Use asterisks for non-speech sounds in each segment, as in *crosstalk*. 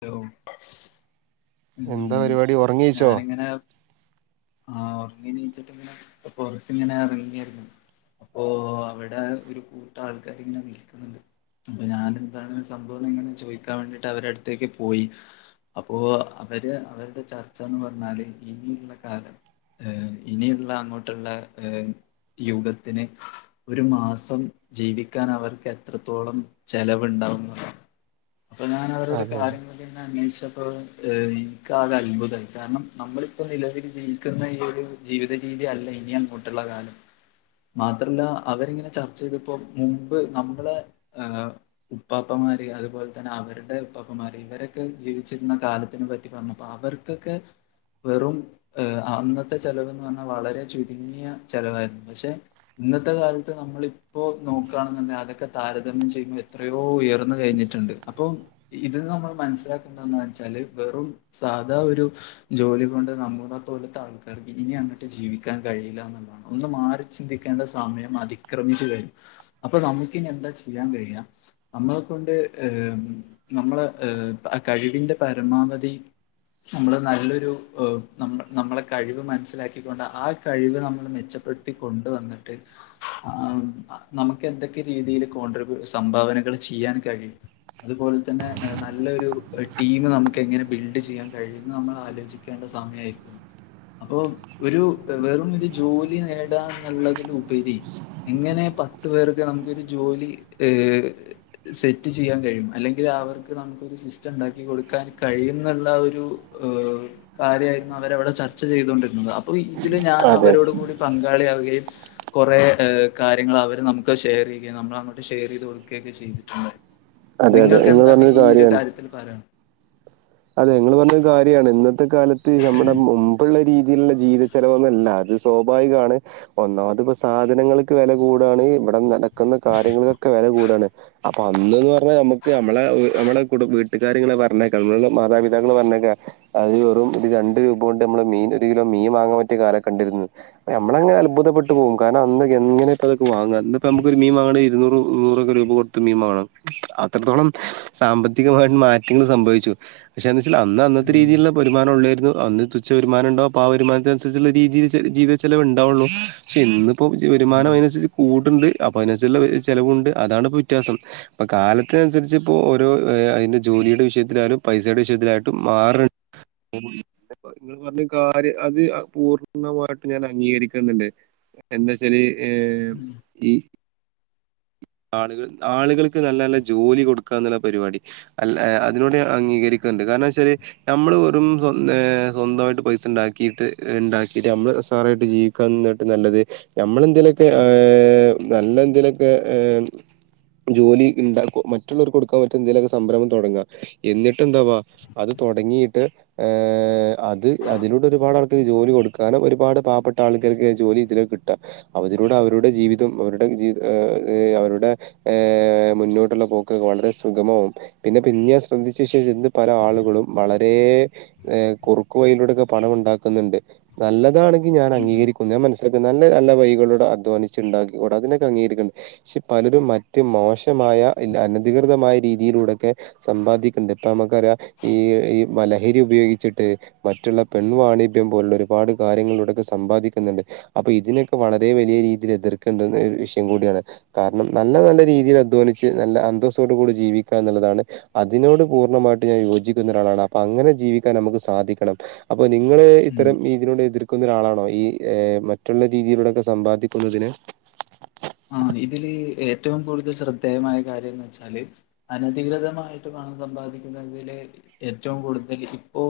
Hello ഉം എന്താ പരിപാടി ഉറങ്ങീച്ചോ ഞാനിങ്ങനെ. ആഹ് ഒറങ്ങി നീച്ചിട്ടിങ്ങനെ പൊറത്തിങ്ങനെ എറങ്ങയിരുന്നു. അപ്പൊ അവിടെ ഒരു കൂട്ട ആൾക്കാർ ഇങ്ങനെ നിൽക്കുന്നുണ്ട്. അപ്പൊ ഞാൻ എന്താണ് സംഭവം എങ്ങനെ ചോദിക്കാൻ വേണ്ടിട്ട് അവരുടെ അടുത്തേക്ക് പോയി. അപ്പോ അവര് അവരുടെ ചർച്ചന്ന് പറഞ്ഞാല് ഇനിയുള്ള കാലം. ഏ ഇനിയുള്ള അങ്ങോട്ടുള്ള ഏ യുഗത്തിന്. ഒരു മാസം ജീവിക്കാൻ അവർക്ക് എത്രത്തോളം ചെലവുണ്ടാവുന്ന അപ്പൊ ഞൻ അവരോട് അതെ അന്വേഷിച്ചപ്പോൾ എനിക്ക് അത് അത്ഭുതമായി കാരണം നമ്മളിപ്പോ നിലവിൽ ജീവിക്കുന്ന ഈ ഒരു ജീവിത രീതിയല്ല ഇനി അങ്ങങ്ങോട്ടുള്ള കാലം മാത്രല്ല അവരിങ്ങനെ ചർച്ച ചെയ്തപ്പോൾ മുമ്പ് നമ്മളെ ഏഹ് ഉപ്പാപ്പമാര് അതുപോലെ തന്നെ അവരുടെ അപ്പാപ്പൻമാര് ഇവരൊക്കെ ജീവിച്ചിരുന്ന കാലത്തിനു പറ്റി പറഞ്ഞപ്പോ അവർക്കൊക്കെ വെറും അന്നത്തെ ചെലവന്ന് പറഞ്ഞാൽ വളരെ ചുരുങ്ങിയ ചെലവായിരുന്നു പക്ഷെ ഇന്നത്തെ കാലത്ത് നമ്മൾ ഇപ്പൊ നോക്കുകയാണെന്നുണ്ടേ അതൊക്കെ താരതമ്യം ചെയ്യുമ്പോൾ എത്രയോ ഉയർന്നു കഴിഞ്ഞിട്ടുണ്ട് അപ്പൊ ഇത് നമ്മള് മനസ്സിലാക്കണ്ടന്ന് വെച്ചാല് വെറും സാധാ ഒരു ജോലി കൊണ്ട് നമ്മുടെ പോലത്തെ ആൾക്കാർക്ക് ഇനി അങ്ങട്ട് ജീവിക്കാൻ കഴില്ലന്നിള്ളതാണ് ഒന്ന് മാറി ചിന്തിക്കേണ്ട സമയം അതിക്രമിച്ചു കഴിഞ്ഞു അപ്പൊ നമുക്കിനി എന്താ ചെയ്യാൻ കഴിയാ നമ്മളക്കൊണ്ട് ഏഹ് നമ്മള് ഏഹ് ആ കഴിവിന്റെ പരമാവധി നമ്മള് നല്ലൊരു ഏഹ് നം നമ്മ്ളെ കഴിവ് മനസ്സിലാക്കിക്കൊണ്ട് ആഹ് കഴിവ് നമ്മൾ മെച്ചപ്പെട് ത്തി കൊണ്ടുവന്നിട്ട് ആഹ് നമക്ക് എന്തക്കെ രീതീല് കോൺട്രിബ്യൂ സംഭാവനകൾ ചിയ്യാൻ കഴിയും അതുപോൽതെന്നെ നല്ലൊരു ടീം നമുക്ക് എങ്ങനെ ബിൽഡ് ചെയ്യാൻ കഴിയൂന്ന് നമ്മളാലോചി കേണ്ട സമയായിരിക്കുന്നു അപ്പൊ ഒരു വെറും ഒരു ജോലി നേടാ എന്നിള്ളതിലുപരി എങ്ങനെ പത്ത് പേർക്ക് നമുക്കൊരു ജോലി ഏഹ് സെറ്റ് ചെയ്യാൻ കഴിം അല്ലെ ഇലവർക്ക് നമുക്കൊരു സിസ്റ്റംണ്ടാക്കി കൊടുക്കാൻ കഴിയുന്നിള്ള ആ ഒരു ഏഹ് കാര്യായിരുന്നു അവരവിടെ ചർച്ച ചെയ്തോണ്ടിര്ന്നത് അപ്പൊ ഇതില് ഞാൻ അതെ അവരോട് കൂടി പങ്കാളിയാവുകയും കുറേ ഏഹ് കാര്യങ്ങള് അവര് നമുക്ക് ഷെയറെയ്യുകയും നമ്മൾ അങ്ങോട്ട് ഷെയ്റെയ്ത് കൊട്ക്കേക്കെ ചെയ്തിട്ട്ണ്ട് അതെ അതെ നിങ്ങൾ എന്താണ് പറഞ്ഞൊരു ഈ ഒരു കാര്യാണ് കാര്യത്തിൽ പറ അതെ ഇങ്ങള് പർഞ്ഞൊം കാര്യാണ് ഇന്നത്തെ കാലത്ത് ഞമ്മുടെ മും മ്പുള്ള രീതീൽ ഉള്ള ജീവത ചെലവൊന്നല്ല അത് സ്വാഭാവികാണ് ഒന്നാമത് ഇപ്പ സാധനങ്ങൾക്ക് വെല കൂടാണ് ഇവടെ നടക്കുന്ന കാര്യങ്ങള് കൊക്കെ വെല കൂടാണ് അപ്പൊ അന്ന്ന്ന് പർഞ്ഞാ നമ്മക്ക് നമ്മളെ നമ്മടെ കുടു വീട്ടുകാര് ഇങ്ങനെ പറഞ്ഞേക്കൺ മാതാപിതാക്കൾ പറഞ്ഞക്കെ അത് വെറും ത് രണ്ട് രൂപോണ്ട് നമ്മള് മീൻ ഒരു കിലോ മീൻ വാങ്ങാൻ പറ്റ്യേ കാലൊക്കെണ്ടേരുന്നു നമ്മളങ്ങ അത്ഭുതപ്പെട്ട് പെട്ടുപോവും കാരണം അന്നൊക്കെ എങ്ങനെക്കതൊക്കെ വാങ്ങ ഇന്നിപ്പ നമുക്ക് ഒരു മീൻ വാങ്ങണെ ഇരൂന്നൂറ് മുന്നൂറും രൂപ കൊ തു മീൻ വാങ്ങണം അത്രത്തോളം സാമ്പത്തികമായിട്ട് മാറ്റങ്ങൾ സംഭവിച്ചു പഷേന്ന് വെച്ചാൽ അന്ന് അന്നത്തെ ഉം രീതീൽ ഉള്ള വരുമാനൊള്ളായിരുന്നു അന്ന് തുച്ഛ വരുമാനണ്ടാവും അപ്പൊ ആഹ് വരുമാൻത്തൻസരിച്ചിള്ള രീതീല് ച ജീവിത ചെലവിണ്ടാവുള്ളൂ ഷെന്ന് പ്പം വരുമാനം അയ്നൻസര്ച്ച് കൂടിണ്ട് അപ്പൊ അയ്നൻസച്ചിള്ള ചെലവുണ്ട് അതാണ് ഇപ്പോ വ്യത്യാസം ഇപ്പൊ കാലത്തിനൻസര്ച്ചിപ്പോ ഓരോ അയ്ന്റെ ജോലീടെ വിഷയത്തിലായ്ലും പൈസേടെ വിഷയ്ത്തിലായ്ട്ടു മാറ നിങ്ങൾ പർഞ്ഞ കാര്യ അത് പൂർണ്ണമായിട്ട് ഞാൻ അംഗീകരിക്ക്ന്നിണ്ട് എന്തെച്ചാല് ഏഹ് ഈ ആളികൾ ആളീകൾക്ക് നല്ല നല്ല ജോലി കൊട്ക്കാന്നിള്ള പരിപാടി അൽ എ അതിനൂട് അംഗീകരിക്കുണ്ട് കാര്ണവെച്ചാല് നമ്മള് വെറും സ്വന്ത ഏഹ് സ്വന്ത്വായ്ട്ട് പൈസണ്ടാക്കീട്ട് ഇണ്ടാക്കീട്ട് നമ്മള് സാറായിട്ട് ജീവി ക്ക ന്നിട്ട് നല്ലത് ഞമ്മളെന്തേലൊക്കെ ഏഹ് നല്ല എന്തേലൊക്കെ ഏഹ് ജോലി ഇണ്ട കോ മറ്റുള്ളോർക്ക് കൊടുക്കാൻ പറ്റെന്തേിലൊക്കെ സംരംഭം തൊടങ്ങാ എന്നിട്ടെന്താവാ അത് തൊടങ്ങീട്ട് ഏഹ് അത് അതിലൂടൊരുപാട് ആൾക്ക് ജോലി കൊടുക്കാനും ഒരുപാട് പാപ്പെട്ട ആൾക്കർക്ക് ജോലി ഇതിൽ കിട്ടാ അപതിലൂടെ അവരുടെ ജീവിതം അവരുടെ ജി ഏ ഏഹ് അവരുടെ ഏഹ് മുന്നോട്ടുള്ള പോക്കൊക്കെ വളരെ സുഗമമാവും പിന്നെ പിന്ന്യെ *unintelligible* ഇന്ന് പല ആളുകളും വള രേ ഏ കുറുക്ക് വയിലൂടൊക്കെ പണം ഉണ്ടാക്കുന്നുണ്ട് നല്ലതാണെങ്കി ഞാൻ അംഗീകരി ക്കും ഞാ മൻസിലാക്ക നല്ല നല്ല വയികളൂടെ അധ്വാനിച്ച് ഇണ്ടാക്കികോടെ അതിനൊക്കങ്ങീകരിക്കിണ് ഷെ പലരും മറ്റ് മോശമായ അനധികൃതമായ രീതിയിലൂടെക്കെ സമ്പാദിക്കിണ്ട് ഇപ്പമക്കറിയ ഈ ഈ മ ലഹരി ഉപയോഗിച്ചിട്ട് മറ്റുള്ള പെൺവാണിബ്യം പോലുള്ള ഒരുപാട് കാര്യങ്ങൾലൂടൊക്കെ ഒരുപാട് സമ്പാദിക്കിന്നിണ്ട് അപ്പ ഇതിനെക്കെ വളരെ വെലിയ രീതീലെതിർക്കെണ്ട ഒരു വിഷയം കൂടിയാണ് കാര്ണം നല്ല നല്ല രീതീൽ അധ്വാനിച്ച് നല്ല അന്തസോടു കൂടെ ജീവിക്ക എന്നിള്ളതാണ് അതിനോട് പൂർണ്ണമായിട്ട് ഞാൻ യോജിക്കുന്നൊരാളാണ് അപ്പ അങ്ങനെ ജീവിക്കാൻ നമക്ക് സാധിക്കണം അപ്പനിങ്ങള് ഉം ഇത്തരം തിനോട് എതിർക്കുന്നൊരാളാണോ ഈ മറ്റുള്ള രീതിയിലൂടെൊക്കെ സമ്പാദിക്കുന്നതിന് ആഹ് ഇതില് ഏറ്റവും കൂടുതൽ ശ്രദ്ധേയമായ കാര്യന്ന് വെച്ചാല് അനധികൃതമായിട്ട് പണം സമ്പാദിക്കുന്നതില് ഏറ്റവും കൂടുതല് ഇപ്പോ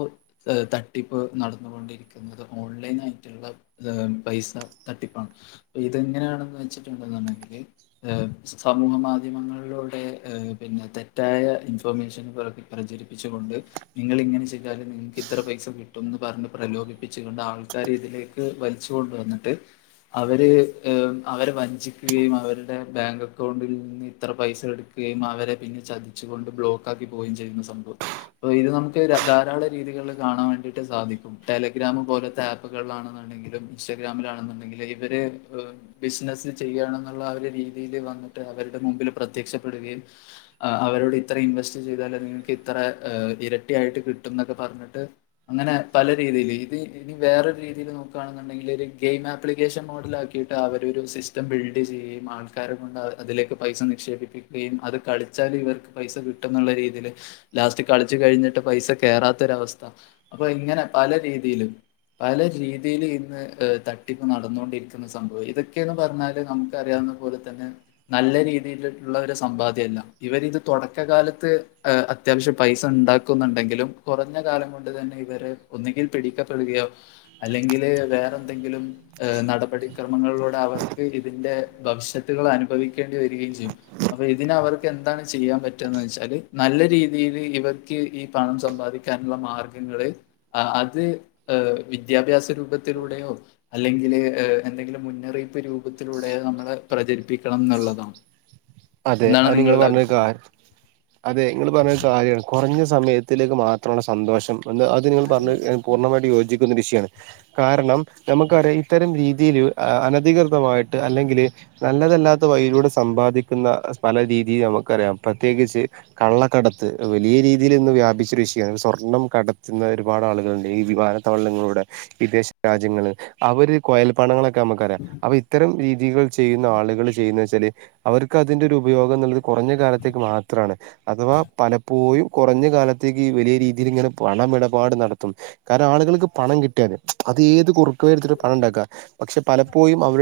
തട്ടിപ്പ് നടന്നുകൊണ്ടിരിക്കുന്നത് ഓൺലൈനായിട്ടുള്ള ഏഹ് പൈസതട്ടിപ്പാണ് ഇതെങ്ങനെയാണെന്ന് വെച്ചിട്ടുണ്ടെന്നുണ്ടെങ്കില് ഏഹ് സമൂഹ മാധ്യമങ്ങളിലൂടെഏഹ് പിന്നെ തെറ്റായ ഇൻഫർമേഷന് പുറക് പ്രചരിപ്പിച്ചുകൊണ്ട് നിങ്ങളിങ്ങനെ ചെയ്താലും ഇത്ര പൈസകിട്ടുന്ന് പറഞ്ഞ് പ്രലോഭിപ്പിച്ചുകൊണ്ട്ആൾക്കാരേ ഇതിലേ വലിച്ച് കൊണ്ടുവന്നിട്ട് അവര് ഏഹ് അവര് വ ഞ്ചിക്കുകയും അവരുടെ ബാങ്ക്ക്കൗണ്ടിൽ നിന്ന് ഇത്രപൈസ എടുക്കുകയും അവരെ പിന്നെ ചതി ച്ച്കൊണ്ട് ബ്ലോക്കാക്കി പോകുകയും ചെയ്യുന്ന സംഭവം അപ്പഇത് നമക്ക് ധാരാള രീതികള് കാണാൻ വേണ്ടിയിട്ട് സാധിക്കും ടെലിഗ്രാംപോലത്തെ ആപ്പുകളിലാണെന്നുണ്ടെങ്കിലും ഇൻസ്റ്റാഗ്രാമിലാണെന്നുണ്ടെങ്കില് ഇവര് ഏഹ് ബിസിനസ് ചെയ്യയാണെന്നുള്ള ആഒരു രീതിൽവന്നിട്ട് അവരുടെ മുമ്പിൽ പ്രത്യക്ഷപ്പെടുകയും അവരോട് ഇത്ര ഇൻവെസ്റ്റ് ചെയ്താലെ നിങ്ങൾക്കിത്ര ഇരട്ടിയായിട്ട്കിട്ടും ന്നൊക്കെ പറഞ്ഞിട്ട് അങ്ങനെ പലരീതിയില് ഇത് ഇനി വേറൊരു രീതിയില് നോക്കെണെന്ന്ണ്ടെങ്കില് ഒരു ഗെയിം ആപ്ലിക്കേഷൻ മോഡൽ ആക്കി ട്ട് അവരൊരു സിസ് തം ബിൽഡ് ചെയ്യെം ആൾക്കാരെ കൊണ്ട് അതിലേക്ക് പൈസ നിക്ഷേപിപ്പിക്ക്വെം അത് കളിച്ചാലും ഇവർക്ക് പൈസ കി കുള്ള രീതിയില് ലാസ്റ്റ് കളിച്ചു കഴിഞ്ഞിട്ട് പൈസ കേറാത്തൊരവസ്ഥ അപ്പഇങ്ങനെ പല രീതിയിലും പലരീതിയില് ഇന്ന് തട്ടിപ്പ് നടന്നൊണ്ടിരിക്കുന്ന സംഭവം ഇതൊക്കെയ പറഞ്ഞാല് നമുക്ക്റിയാവുന്ന പോലെ തന്നെ നല്ലരീതിയിലുള്ളൊരു സമ്പാദ്യല്ല ഇവരിത് തൊടക്കകാലത്ത് അത്യാവശ്യം പൈസ ഉണ്ടാക്കുന്നുണ്ടെങ്കിലും കുറഞ്ഞ കാലംകൊണ്ട് തന്നെഇവരെ ഒന്നെങ്കി പിടിക്കപ്പെടുകയോ അല്ലെങ്കില് വേറെന്തെങ്കിലും നടപടിക്രമങ്ങളിലൂടെ അവർ ഇതിന്റെ ഭവിഷ്യത്തുകൾ അനുഭവിക്കേണ്ടി വരികയും ചെയ്യും അപ്പ ഇതിനെ അവർക്ക് എന്താണ് ചെയ്യാൻ പറ്റന്ന് വെച്ചാല് നല്ല രീതിയില് ഇവർക്ക് ഈ പണം സമ്പാദിക്ക ന്നുള്ള മാർഗങ്ങള് അത് ഏഹ് വിദ്യാഭ്യാസ ത്തിലൂയോഅല്ലെങ്കില് എന്തെങ്കിലും മുന്നറിയിപ്പ് രൂ പത്തിലൂടെ നമ്മള്പ്രചരിപ്പിക്കണംന്ന്ള്ളതാ. അതെ അയിനിങ്ങൾ പറഞ്ഞക്കാര്യ അതെ ങ്ങള്പറഞ്ഞ കാര്യാണ് കൊറഞ്ഞ സമയത്തിലേക്ക് മാത്രണ്സന്തോഷം. വന്ന്അത് നിങ്ങൾ പറഞ്ഞ് ഞാൻ പൂർണ്ണായിട്ട് യോജിക്കുന്ന വിഷയാണ് കാരണം നമുക്കറിയാം ഇത്തരംരീതില് അനധികൃതമായിട്ട് അല്ലെങ്കില്നല്ലതല്ലാത്ത വഴിയിലൂടെ സമ്പാദി ക്കുന്ന പലരീതീനമക്കറിയാം പ്രത്യേകിച്ച് കള്ളക്കടത്ത് വലിയരീതിയിലിന്ന് വ്യാപിചോരു വിഷയാണ് സ്വർണം കടത്തുന്നൊരുപാടാളുകളുണ്ട് ഈ വിമാന തവളങ്ങളുടെ വിദേശരാജ്യങ്ങള് അവര് കൊയൽപ്പാണങ്ങളൊക്കെ ക്കെമ്മക്കറിയ അപ്പ ഇത്തരം രീതികൾ ചെയ്യുന്ന ആളുകള് ചെയ്യുന്നേച്ചാല് അവർക്കതിന്റൊരു ഉപയോഗംന് കൊറഞ്ഞ കാലത്തേക്ക് മാത്രാണ് അഥവാപലപ്പോയും കൊറഞ്ഞ കാല ത്തേക്ക് വലിയരീതിലിങ്ങനെ പണമിടപാട്നടത്തും കാരണം ആളുകൾക്ക് പണംകിട്ടിയാല്അത് ഏത്കുറു ക്ക് വഴിടുത്തിട്ട് പണംണ്ടാക്ക പക്ഷെ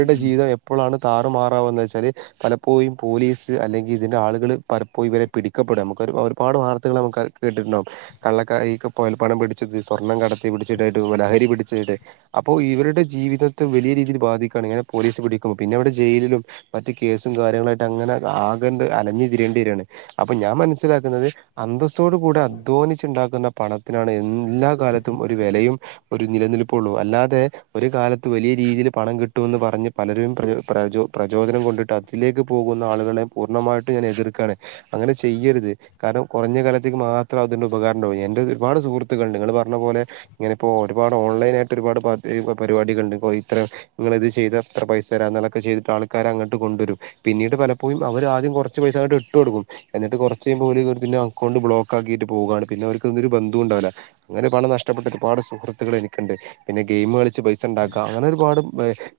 ഉം ഉം. ജീവിതംഎപ്പോഴാണ്താറുമാറാവന്ന് വെച്ചാൽ പല പ്പോയും പോലീസ്അല്ലെങ്കിതിന്റെ ആളുകള് പലപ്പോയും ഇവരെ പിടിക്കപ്പെടും നമുക്കൊരു ഒരുപാട് വാർത്തകൾ നമുക്ക് കേട്ടിട്ടുണ്ടാവും കള്ളക്കപോയൽപണം പിടിച്ചത് സ്വർണ്ണംകടത്തിപിടിച്ചിട്ടായിട്ട് ലഹരി പിടിച്ചിട്ട് അപ്പ ഇവരുടെ ജീവിതത്തെ വലിയ രീതിയിൽ ബാധിക്കാണ് ഇങ്ങനെ പോലീസ് പിടിക്കുമ്പോ പിന്നെ അവിടെ ജയിലിലും മറ്റ് കേസും കാര്യങ്ങളായിട്ട് അങ്ങനെ ആകേണ്ട് അലഞ്ഞു തിരിയെണ്ടിരേണ് അപ്പ ഞാൻ മനസ്സിലാക്കുന്നത് അന്തസ്സോടുകൂടി അധ്വാനിച്ചുണ്ടാക്കുന്ന പണത്തിനാണ്എല്ലാകാലത്തുംഒരു വെലയും ഒരുനിലനിൽപ്പൊള്ളൂ അല്ലാതെ ഒരു കാലത്ത് വലിയ രീതിയില് പണം കിട്ടൊന്ന് പറഞ്ഞ പലരുംപ്രപ്രചോ പ്രചോദനം കൊണ്ടിട്ട് അതിലേക്ക് പോകുന്ന ആളുകളെ പൂർണ്ണമായിട്ടുംഞാൻ എതിർക്കെണ് അങ്ങനെ ചെയ്യരുത് കാരണം കൊറഞ്ഞ കാലത്തേക്ക് മാത്രം അതിന്റെ ഉപകാരണ്ടാവും എന്റെ ഒരുപാട് സുഹൃത്തുക്കള്ണ്ട് നിങ്ങൾ പറഞ്ഞ റഞ്ഞ പോലെ ഇങ്ങനെ ഇപ്പോ ഒരുപാട് ഓൺലൈൻ ആയിട്ട് ഒരുപാട് പതിപ്പരിപാടികൾ ഇണ്ട് ഇ നിങ്ങൾ ഇത് ചെയ്ത് എത്ര പൈസ യരാം എന്നങ്ങളൊക്കെ ചെയ്തിട്ട് ആൾക്കാര് അങ്ങട്ട് കൊണ്ടരും. പിന്നീട് പലപ്പോഴും അവര് ആദ്യം കൊറച്ച് പൈസ അങ്ങ്ട്ട് ഇട്ട് കൊടുക്കും. എന്നിട്ട് കൊറച്ചേയ്മ്പം ഓല്ക് അക്കൗണ്ട് ബ്ലോക്ക് ആക്കിട്ട് പോവാണ് പിന്നെ അവർക്ക് ഒരു ബന്തൊണ്ടാവൂല. അങ്ങനെ പണം നഷ്ടപ്പെട്ട ഒരുപാട് സുഹൃത്തുക്കൾ എനിക്ക്ണ്ട് പിന്നെ ഗയ്മ് കളി ച്ച്പൈസണ്ടാക്ക അങ്ങനെ ഒരുപാട്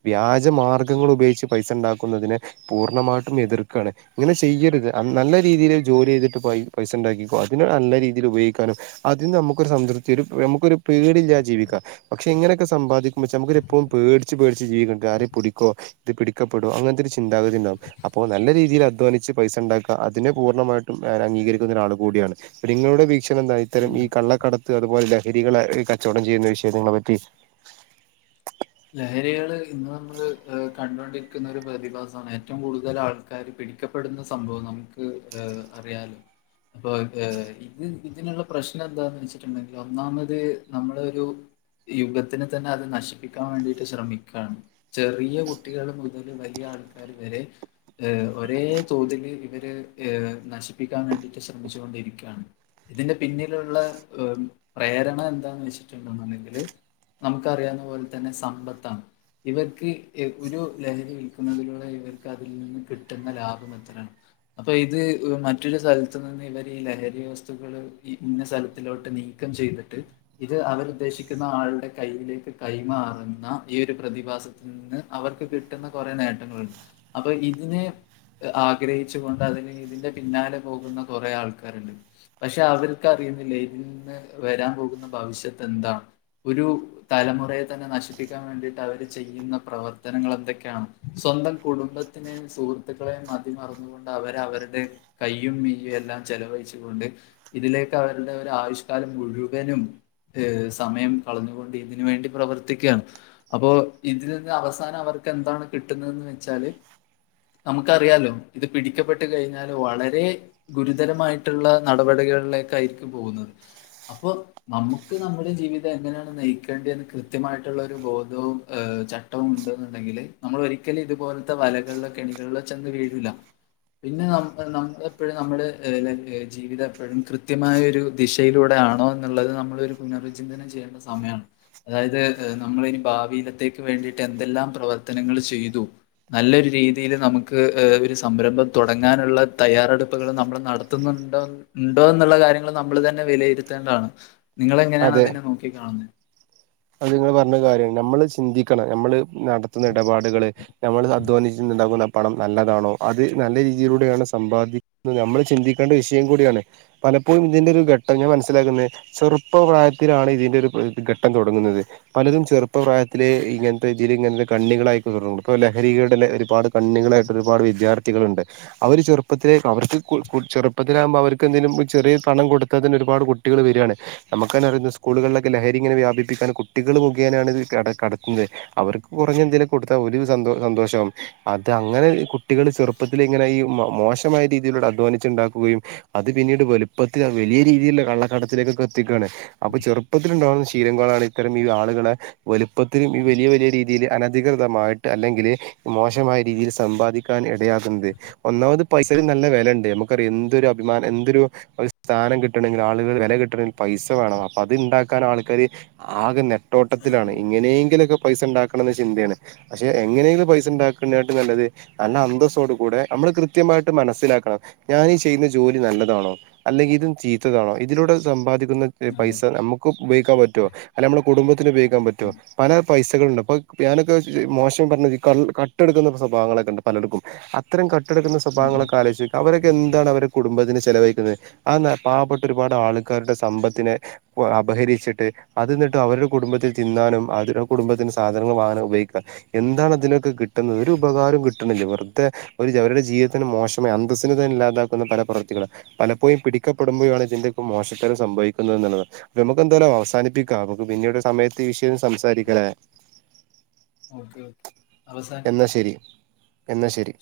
വ്യാജ മാർഗ്ഗങ്ങൾ ഉപയോഗിച്ച് പൈസണ്ടാക്കുന്നതിനെ പൂർണ്ണമായിട്ടും എതിർക്കാണ്. ഇങ്ങനെ ചെയ്യര്ത് നല്ല രീതിയിൽ ജോലി ചെയ്തിട്ട് പൈപൈസ ണ്ടാക്കിക്കോ അതിന് നല്ല രീതിയിൽ പയോഗിക്കാനും അതി നമുക്കൊരു സംതൃപ്തില് നമുക്കൊരു പേടില്ലാജീവിക്കാ. പക്ഷെ എങ്ങനെക്കെ സമ്പാദിക്കുമ്പോെനമുക്കെരു എപ്പോം പേടിച്ച് പേടിച്ച് ജീവക്കെ ആരെ പിടിക്കോ ഇത് പിടിക്കപ്പെടോ അങ്ങനത്തെ ഒരു ചിന്താഗതി ഇണ്ടാവും. അപ്പൊ നല്ല രീതിയിൽ അധ്വാനിച്ച് പൈസ ഇണ്ടാക്ക അതിനെ പൂർണ്ണമായിട്ടും ഞാന അംഗീകരിക്കുന്ന ഒരാളും കൂടിയാണ്. നിങ്ങളുടെ വീക്ഷണം എന്താ ഇത്തരം ഈ കള്ളക്കടത്ത് അതുപോലെ ലഹരികളെക് കച്ചോടം ചെയ്യുന്ന വിഷയങ്ങളെ പറ്റി ലഹരികള് ഇന്ന് നമ്മള് കണ്ടൊണ്ടിരിക്കുന്ന ഒരു പ്രതിഭാസമാണ് ഏറ്റവും കൂടുതൽ ആൾ എല്ലാരും പിടിക്കപ്പെടുന്ന സംഭവം നമുക്ക് ഏ അറിയാലോ.. അപ്പൊ ഏ ഇത് ഇതിനുള്ള പ്രശ്നം എന്താന്ന് വെച്ചിട്ട്ണ്ടെങ്കിൽ ഒന്നാമത് നമ്മള്ഒരു യുഗത്തിനെ തന്നെ അത് നശിപ്പിക് കാണ്ടിട്ട് ശ്രമിക്കാണ് ചെറിയ കുട്ടികൾ മുതൽ വലിയ ആൾക്കാര് വരെ ഒരേ തോതില് ഇവര് ഏ നശിപ്പിക്കാൻ വേണ്ടിയിട്ട് ശ്രമിച്ചു കൊണ്ടിരിക്കാണ്. ഇതിന്റെ പിന്നിലുള്ള പ്രേരണ എന്താന്ന് വെച്ചിട്ടുണ്ടെന്നുണ്ടെങ്കില് നമുക്കറിയാവുന്ന പോലെ തന്നെ സമ്പത്താണ്. ഇവർക്ക് എ ഒരു ലഹരി വിൽക്കുന്നതിലൂടെ ഇവർക്ക് അതിൽ നിന്ന് കിട്ട്ന്ന ലാഭം എ എത്രണ്? അപ്പൊ ഇത് മറ്റൊരു സ്ഥലത്ത് ന്ന് ഇവര് ഈ ലഹരി വസ്തുക്കള് ഇന്ന സ്ഥലത്തിലോട്ട് നീക് ക്കംചെയ്ത്ട്ട് ഇത് അവരു ഉദ്ദേശിക്കുന്ന ആളുടെ കയ്യിലേക്ക് കൈ മാറുന്ന ഈ ഒരു പ്രതിഭാസത്ത്ന്ന് അവർക്ക് കിട്ട്ന്ന കൊറേ നേട്ടങ്ങള്ണ്ട്. അപ്പൊ ഇതിനെ. ആഗ്രഹിച്ച് കൊണ്ട് അതിന് ഇതിന്റെ പിന്നാലെ പോകുന്ന കൊറേ ആൾക്കാര്ണ്ട്. പക്ഷെ അവർക്ക് അറിയുന്നില്ല ഇതിൽ നിന്ന് വരാൻ പോകുന്ന ഭവിഷ്യത്ത് എന്താണ് ഒരു തലമുറയേ തന്നെ നശിപ്പിക്കാൻ വേണ്ടിട്ട് അവർ ചെയ്യുന്ന പ്രവർത്തനങ്ങൾ എന്തൊക്കെയാണ് സ്വന്തം കുടുംബ ത്തിനെയും സുഹൃത്തുക്കളെയും മതിമറന്നുകൊണ്ട് അവര് അവരുടെ കൈയും മെയ്യും എല്ലാം ചെലവഴിച്ചു കൊണ്ട് ഇതിലേക്ക് അവരുടെ ഒരു ആവിഷ്കാലം മുഴുവനും. ഹ് സമയം കളഞ്ഞുകൊണ്ട് ഇതിനുവേണ്ടി പ്രവർത് ത്തിക്കയാണ് അപ്പോ ഇതിൽ നിന്ന് അവസാനം അവർക്ക് എന്താണ് കിട്ടുന്നെന്ന് വെച്ചാല് നമുക്കറിയാലോ ഇത് പിടിക്കപ്പെട്ട് കഴിഞ്ഞാല് വളരെ ഗുരുതരമായിട്ടുള്ള നടപടികളിലേക്കായിരിക്കും പോകുന്നത്. അപ്പൊ നമുക്ക് നമ്മുടെ ജീവിതെഎങ്ങനെയാണ് നയിക്കേണ്ട്യന്ന് കൃ ത്യമായിട്ട്ള്ളരു ബോധവും ഏ ചട്ടവും ഉണ്ട് ന്ന്ണ്ടെങ്കില് നമ്മൾ ഒരിക്കലും ഇതുപോലെ ത്തെ വലകള് കെണികള് ചെന്ന് വീഴൂല്ല. പിന്നെ നമ്മ നമ്മ് എപ്പോഴും നമ്മടെ ഏഹ് ജീവിതം എപ്പോഴും കൃത്യമായരു ദിശയിലൂടെ ആണോ എന്നുള്ളത് നമ്മളൊ ഒരു പുനർവിചിന്തനം ചെയ്യേണ്ട സമയാണ്. അതായത് ഏഹ് നമ്മള് നി ഭാവിയിലത്തേക്ക് വേണ്ടിട്ട് എന്തെല്ലാം പ്രവർത്തനങ്ങള് ചെയ്തു. നല്ലൊരു രീതിയില് നമുക്ക് ഒരു ഏഹ് സംരംഭം തുടങ്ങാനുള്ള തയ്യാറെടുപ്പുകള് നമ്മൾ നട ത്തുന്നുണ്ടോ, ഉണ്ടോ എന്നുള്ള കാര്യങ്ങൾ നമ്മൾ തന്നെ വിലയിരുത്തേണ്ടാണ്. നിങ്ങ അതെ എങ്ങനെയാണ് അതിനെ നോക്കി കാണുന്നെ അത് നിങ്ങള്പറഞ്ഞ കാര്യാണ് നമ്മള് ചിന്തിക്കണം നമ്മള് നടത്തുന്ന ഇടപാടുകള് നമ്മൾ അധ്വാനിച്ചിണ്ടകുണ പണം നല്ലതാണോ അത് നല്ല രീതിയിലൂടെയാണ് സമ്പാദിക്കുന്നത് നമ്മൾ ചിന്തിക്കേണ്ട വിഷയം കൂടിയാണ്. പലപ്പോഴും ഇതിന്റെ ഒരു ഘട്ടം ഞാമനസ്സിലാക്കുന്നെ ചെറുപ്പപ്രായത്തിലാണ് ഇതിന്റെ ഒരു ഘട്ടം തു ടങ്ങുന്നത് പലരും ചെറുപ്പപ്രായത്തിലെ ഇങ്ങാനത്തെ ജിതി ഇങ്ങനത്തെ കണ്ണികളായികേർണുണ്ട് ഇപ്പോ ലഹരികൾ ടെ ലഹരിപാട കണ്ണികളായിട്ട് ഒരുപാട് വിദ്യാർത്ഥികള്ണ്ട് അവര് ചെറുപ്പത്തിലേക്ക് അവർക്ക് ക്കു ക്കു ചെറുപ്പത്തിലാകുമ്പോ അവർക്ക് എന്തെലും ചെറിയ പണം കൊടുത്തതിന് ഒരുപാട് കുട്ട കുട്ടികള് വരാണ് നമ്മക്ക് തന്നെ അറിയ ഇന്ന് സ്കൂളുകളിലൊക്കെഹരി ഇങ്ങെ വ്യാപി പ്പിതന്നെ കുട്ടികൾ മുഖേനെയാണ് ഇത് കെ കടത്തുന്നെ അവർക്ക് കുറഞ്ഞ എന്തേലും കൊടുത്താ ഓര് സന്തോ സന്തോഷം ആവും അത് അങ്ങനെ ഈ കുട്ടികള് ചെറുപ്പത്തിൽ ഇങ്ങനെയി മോ മോശമായ രീതിയിലൂടെ അധ്വാനിച്ചുണ്ടാക്കുകയും അത് പിന്നീട് വലുപ്പത്തിൽ വെലിയ രീതിയിലുള്ള കള്ളക്കടത്തിലേക്കൊക്കെ ത്തിക്കാണ് അപ്പൊ ചെറുപ്പത്തിലുണ്ടാാവുന്ന ശീലംങ്ങ ളാണ് ഇത്തരം ഈ ആളുകളെ വലുപ്പത്തിലും വലിയ വലിയ രീതിയിൽ അനധികൃതമായിട്ട് അല്ലെങ്കില് മോശമായ രീതിയിൽ സമ്പാദിക്ക ക്കാൻ ഇടയാക്കുന്നത്. ഒന്നാമത് പൈസക്ക് നല്ല വെലണ്ട് നമുക്കറിയാം എന്തൊരു അഭിമാനം എന്തൊരു ഒരു സ്ഥാനം കിട്ടണങ്കിൽ ആളുകൾ വില കിട്ടണമെങ്കിൽ പൈസ വേണം അപ്പൊ അത് ഇണ്ടാക്കാൻ ആള്ക്കാര് ആകെ നെട്ടോട്ടത്തിലാണ് ഇങ്ങനെയെങ്കിലൊക്കെ പൈസ ഉണ്ടാക്കണെന്ന ചിന്തേണ് പശ്ശെ എങ്ങനെങ്കിലും പൈസ ഇണ്ടാക്ക്‌ണാട്ടിം നല്ലത് നല്ല അന്തസ്സോടു കൂടെ നമ്മള് കൃത്യമായിട്ട് മനസ്സിലാക്കണം ഞാനി ചെയ്യുന്ന ജോലി നല്ലതാണോ അല്ലെങ്കിൽ ഇതും ചീത്തതാണോ ഇതിലൂടെ സമ്പാദിക്കുന്ന അതെ. പൈസ നമുക്കും ഉപയോഗിക്കാൻ പറ്റുവോ അല്ലെ നമ്മുടെ കുടുംബത്തിന് ഉയോഗിക്കാൻ പറ്റോ പല പൈസകളുണ്ട് അപ്പൊ പെ നൊക്കെ മോശം പറഞ്ഞ ക കട്ടെടുക്കുന്ന സ്വഭാവങ്ങളൊക്കെ ഉണ്ട് പലർക്കും അ ത്തരം കട്ടെടുക്കുന്ന ഉം ഉം. സ്വഭാവങ്ങളൊക്കെ ആലോചിച്ച് നോക്കിയേ അവരൊക്കെ എന്താണ് അവരുടെ കുടുംബത്തിന് ചെലവഴിക്കുന്നത് ആ ന പാവപ്പെട്ട ഒരുപാട് ആള് ക്കാരുടെ സമ്പത്തിനെ ഒ അപഹരിച്ചിട്ട് അത് ന്ന്ട്ട് അവരുടെ കുടുംബത്തിന് തിന്നാനും അതി രുടെ കുടുംബത്തിന് സാധനങ്ങൾ വാങ്ങാനും ഉപയോഗിക്കാ എന്താണ് അതിലൊക്കെ കിട്ടുന്നത് ഒരു ഉപകാരം കിട്ടണില്ല വെറുതെ ഒരു അവരുടെ ജീവിതത്തിന് മോശമായി അന്തസ്സിന് തന്നെ ഇല്ലാതാക്കുന്ന പല പ്രവൃത്തികള് പലപ്പോഴും പിടിക്കപ്പെടുമ്പോഴാണ് ഇതിന്റെക്കെ മോശത്തരം സംഭവിക്കുന്നെന്നുള്ളത് നമുക്ക് എന്ത്‌ വയാലും അവസാനിപ്പി ക്ക നമ്മക് പിന്നീട് സമയത്ത് ഈ വിഷയം സംസാരിക്കണേ ഓക്കെ ഓക്കെ. എന്നാ അവസാനിപ്പിക്കാം. ശരി എന്നാ ശരി